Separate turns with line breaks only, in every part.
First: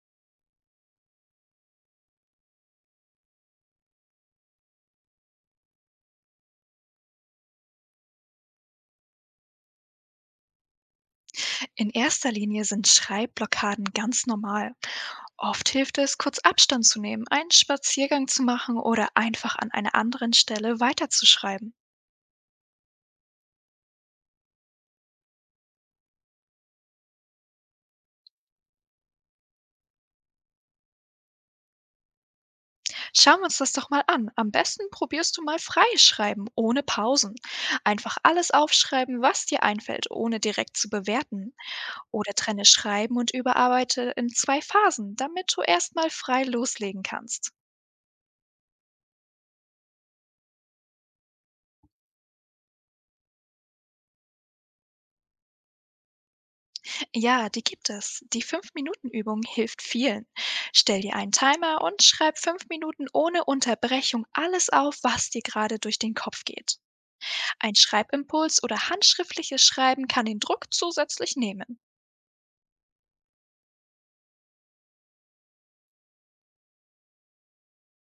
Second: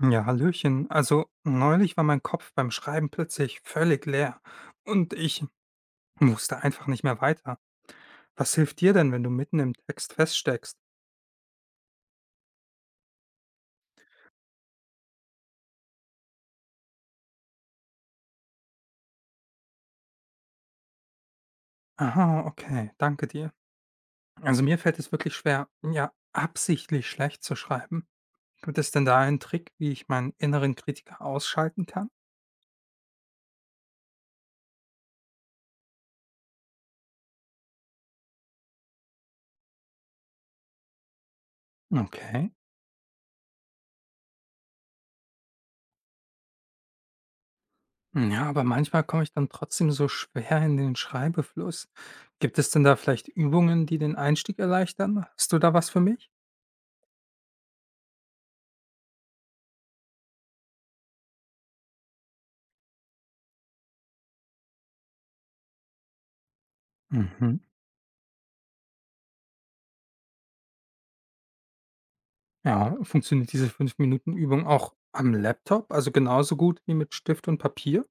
Ja, hallöchen. Also, neulich war mein Kopf beim Schreiben plötzlich völlig leer und ich wusste einfach nicht mehr weiter. Was hilft dir denn, wenn du mitten im Text feststeckst?
In erster Linie sind Schreibblockaden ganz normal. Oft hilft es, kurz Abstand zu nehmen, einen Spaziergang zu machen oder einfach an einer anderen Stelle weiterzuschreiben.
Aha, okay, danke dir. Also, mir fällt es wirklich schwer, ja, absichtlich schlecht zu schreiben. Gibt es denn da einen Trick, wie ich meinen inneren Kritiker ausschalten kann?
Schauen wir uns das doch mal an. Am besten probierst du mal freies Schreiben, ohne Pausen. Einfach alles aufschreiben, was dir einfällt, ohne direkt zu bewerten. Oder
Okay.
trenne Schreiben und überarbeite in zwei Phasen, damit du erstmal frei loslegen kannst.
Ja, aber manchmal komme ich dann trotzdem so schwer in den Schreibefluss. Gibt es denn da vielleicht Übungen, die den Einstieg erleichtern? Hast du da was für mich?
Ja, die gibt es. Die 5-Minuten-Übung hilft vielen. Stell dir einen Timer und schreib 5 Minuten ohne Unterbrechung alles auf, was dir gerade durch den Kopf geht.
Mhm.
Ein Schreibimpuls oder handschriftliches Schreiben kann den Druck zusätzlich nehmen.
Ja, funktioniert diese 5-Minuten-Übung auch am Laptop, also genauso gut wie mit Stift und Papier?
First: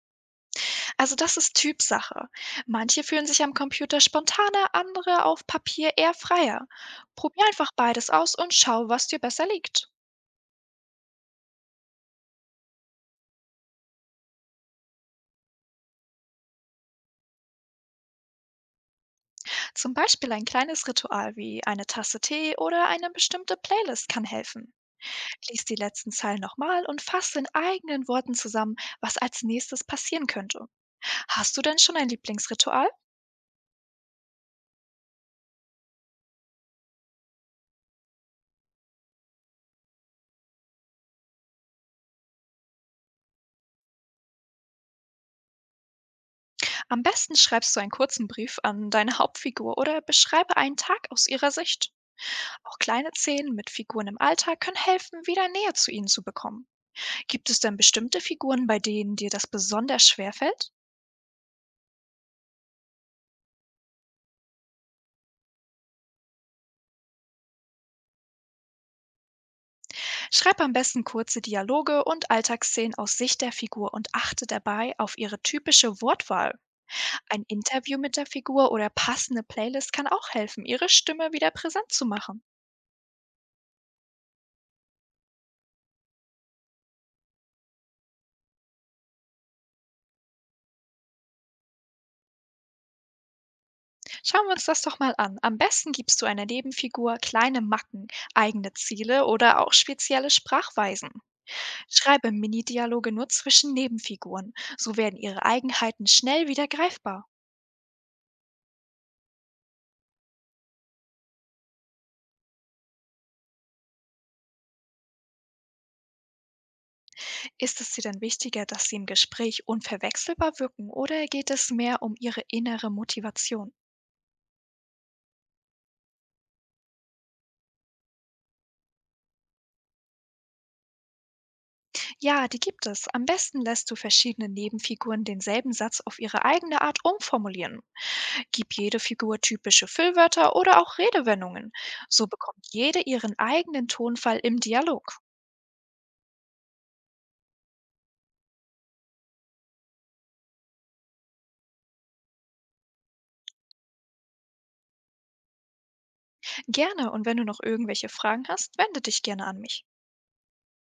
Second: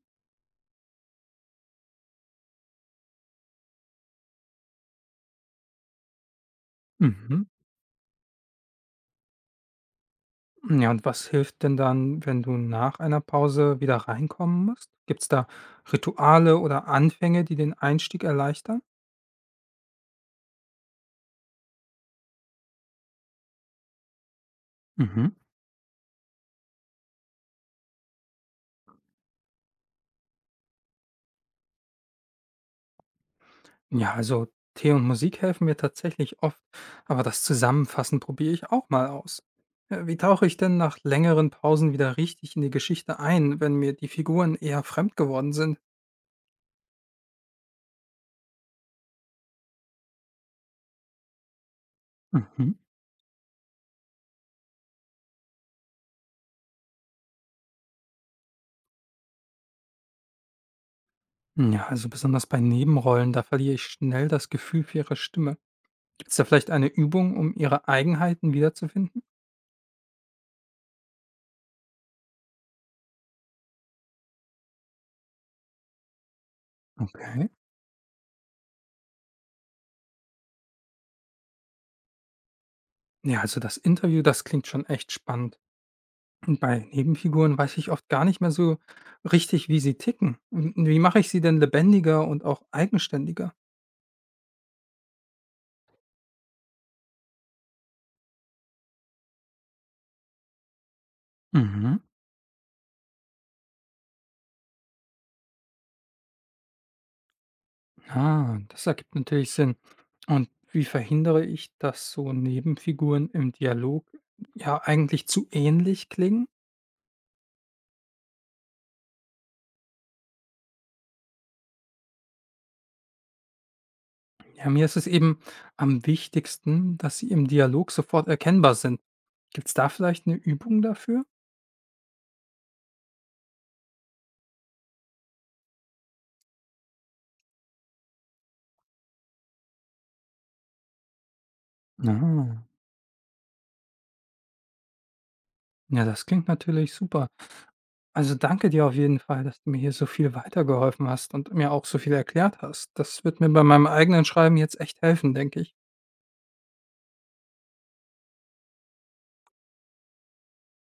Also das ist Typsache. Manche fühlen sich am Computer spontaner, andere auf Papier eher freier.
Mhm.
Probier einfach beides aus und schau, was dir besser liegt.
Ja, und was hilft denn dann, wenn du nach einer Pause wieder reinkommen musst? Gibt's da Rituale oder Anfänge, die den Einstieg erleichtern?
Zum Beispiel ein kleines Ritual wie eine Tasse Tee oder eine bestimmte Playlist kann helfen.
Mhm.
Lies die letzten Zeilen nochmal und fasse in eigenen Worten zusammen, was als Nächstes passieren könnte. Hast du denn schon ein Lieblingsritual?
Ja, also Tee und Musik helfen mir tatsächlich oft, aber das Zusammenfassen probiere ich auch mal aus. Wie tauche ich denn nach längeren Pausen wieder richtig in die Geschichte ein, wenn mir die Figuren eher fremd geworden sind?
Am besten schreibst du einen kurzen Brief an deine Hauptfigur oder beschreibe einen Tag aus ihrer Sicht.
Mhm.
Auch kleine Szenen mit Figuren im Alltag können helfen, wieder näher zu ihnen zu bekommen. Gibt es denn bestimmte Figuren, bei denen dir das besonders schwer fällt?
Hm, ja, also besonders bei Nebenrollen, da verliere ich schnell das Gefühl für ihre Stimme. Gibt es da vielleicht eine Übung, um ihre Eigenheiten wiederzufinden?
Schreib am besten kurze Dialoge und Alltagsszenen aus Sicht der Figur und achte dabei auf ihre typische Wortwahl. Ein
Okay.
Interview mit der Figur oder passende Playlist kann auch helfen, ihre Stimme wieder präsent zu machen.
Ja, also das Interview, das klingt schon echt spannend. Und bei Nebenfiguren weiß ich oft gar nicht mehr so richtig, wie sie ticken. Und wie mache ich sie denn lebendiger und auch eigenständiger?
Schauen wir uns das doch mal an. Am besten gibst du einer Nebenfigur kleine Macken, eigene Ziele oder auch spezielle Sprachweisen.
Mhm.
Schreibe Mini-Dialoge nur zwischen Nebenfiguren. So werden ihre Eigenheiten schnell wieder greifbar.
Ah, das ergibt natürlich Sinn. Und wie verhindere ich, dass so Nebenfiguren im Dialog ja eigentlich zu ähnlich klingen?
Ist es dir denn wichtiger, dass sie im Gespräch unverwechselbar wirken oder geht es mehr um ihre innere Motivation?
Ja, mir ist es eben am wichtigsten, dass sie im Dialog sofort erkennbar sind. Gibt's da vielleicht eine Übung dafür?
Ja, die gibt es. Am besten lässt du verschiedene Nebenfiguren denselben Satz auf ihre eigene Art umformulieren. Gib jede Figur typische Füllwörter oder auch Redewendungen. So
Ah.
bekommt jede ihren eigenen Tonfall im Dialog.
Ja, das klingt natürlich super. Also, danke dir auf jeden Fall, dass du mir hier so viel weitergeholfen hast und mir auch so viel erklärt hast. Das wird mir bei meinem eigenen Schreiben jetzt echt helfen, denke ich.
Gerne, und wenn du noch irgendwelche Fragen hast, wende dich gerne an mich.